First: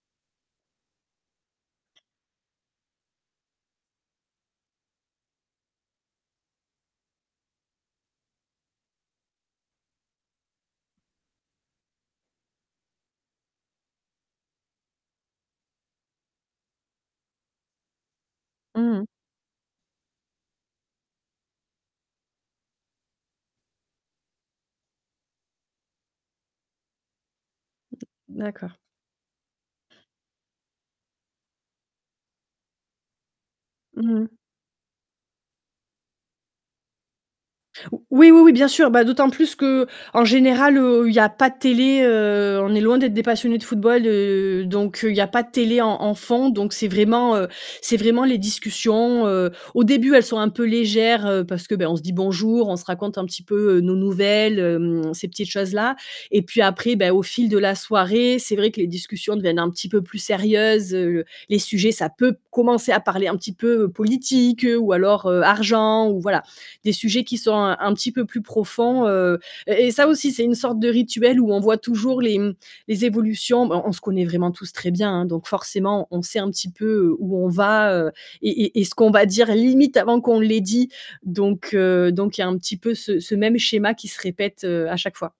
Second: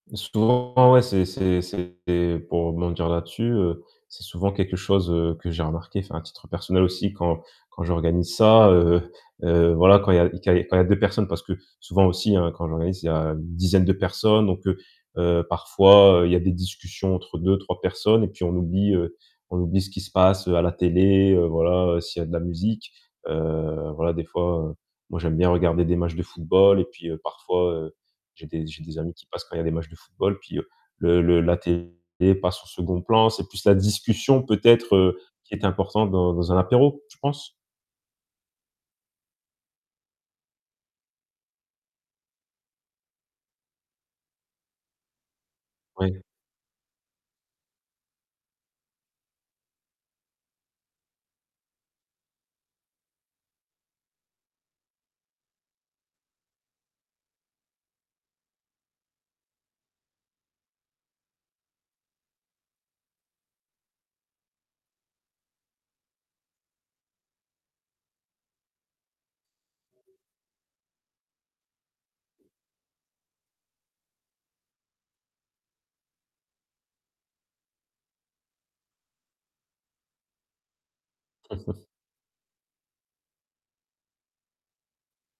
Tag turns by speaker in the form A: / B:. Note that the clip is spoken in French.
A: Souvent ouais, c'est c'est c'est pour rebondir là-dessus, heu, c'est souvent quelque chose, heu, que j'ai remarqué, enfin à titre personnel aussi quand quand j'organise ça, heu heu, voilà quand il y a que quand il y a 2 personnes parce que souvent aussi, hein, quand j'organise, il y a une dizaine de personnes donc heu, heu, parfois, heu, il y a des discussions entre 2-3 personnes et puis on oublie,
B: Mmh mh.
A: heu, on oublie ce qui se passe, heu, à la télé, heu, voilà, s'il y a de la musique, heu, voilà, des fois, heu, moi j'aime bien regarder des matchs de football et puis, heu, parfois, heu, j'ai des
B: D'accord.
A: j'ai des amis qui passent quand il y a des matchs de football, puis, heu, le le la télé passe au 2nd plan, c'est plus la
B: Mmh mh.
A: discussion peut-être, heu, qui est importante dans dans un apéro, je pense.
B: Ou oui, oui, oui, bien sûr. Bah, d'autant plus qu'en général, heu, il y a pas de télé, heu, on est loin d'être des passionnés de football, heu, donc heu, il y a pas de télé en en
A: Ouais.
B: fond, donc c'est vraiment, heu, c'est vraiment les discussions, heu, au début, elles sont un peu légères, heu, parce que, ben, on se dit bonjour, on se raconte un petit peu, heu, nos nouvelles, hem, ces petites choses-là. Et puis après, beh, au fil de la soirée, c'est vrai que les discussions deviennent un petit peu plus sérieuses, heu, les sujets, ça peut commencer à parler un petit peu, heu, politique, heu, ou alors, heu, argent ou voilà. Des sujets qui sont un un petit peu plus profonds, heu et et ça aussi, c'est une sorte de rituel où on voit toujours les, mmh, les évolutions. Bon, on se connaît vraiment tous très bien, hein, donc forcément, on sait un petit peu, heu, où on va, heu et et et ce qu'on va dire limite avant qu'on l'ait dit, donc heu, donc il y a un petit peu ce ce même schéma qui se répète, heu, à chaque fois.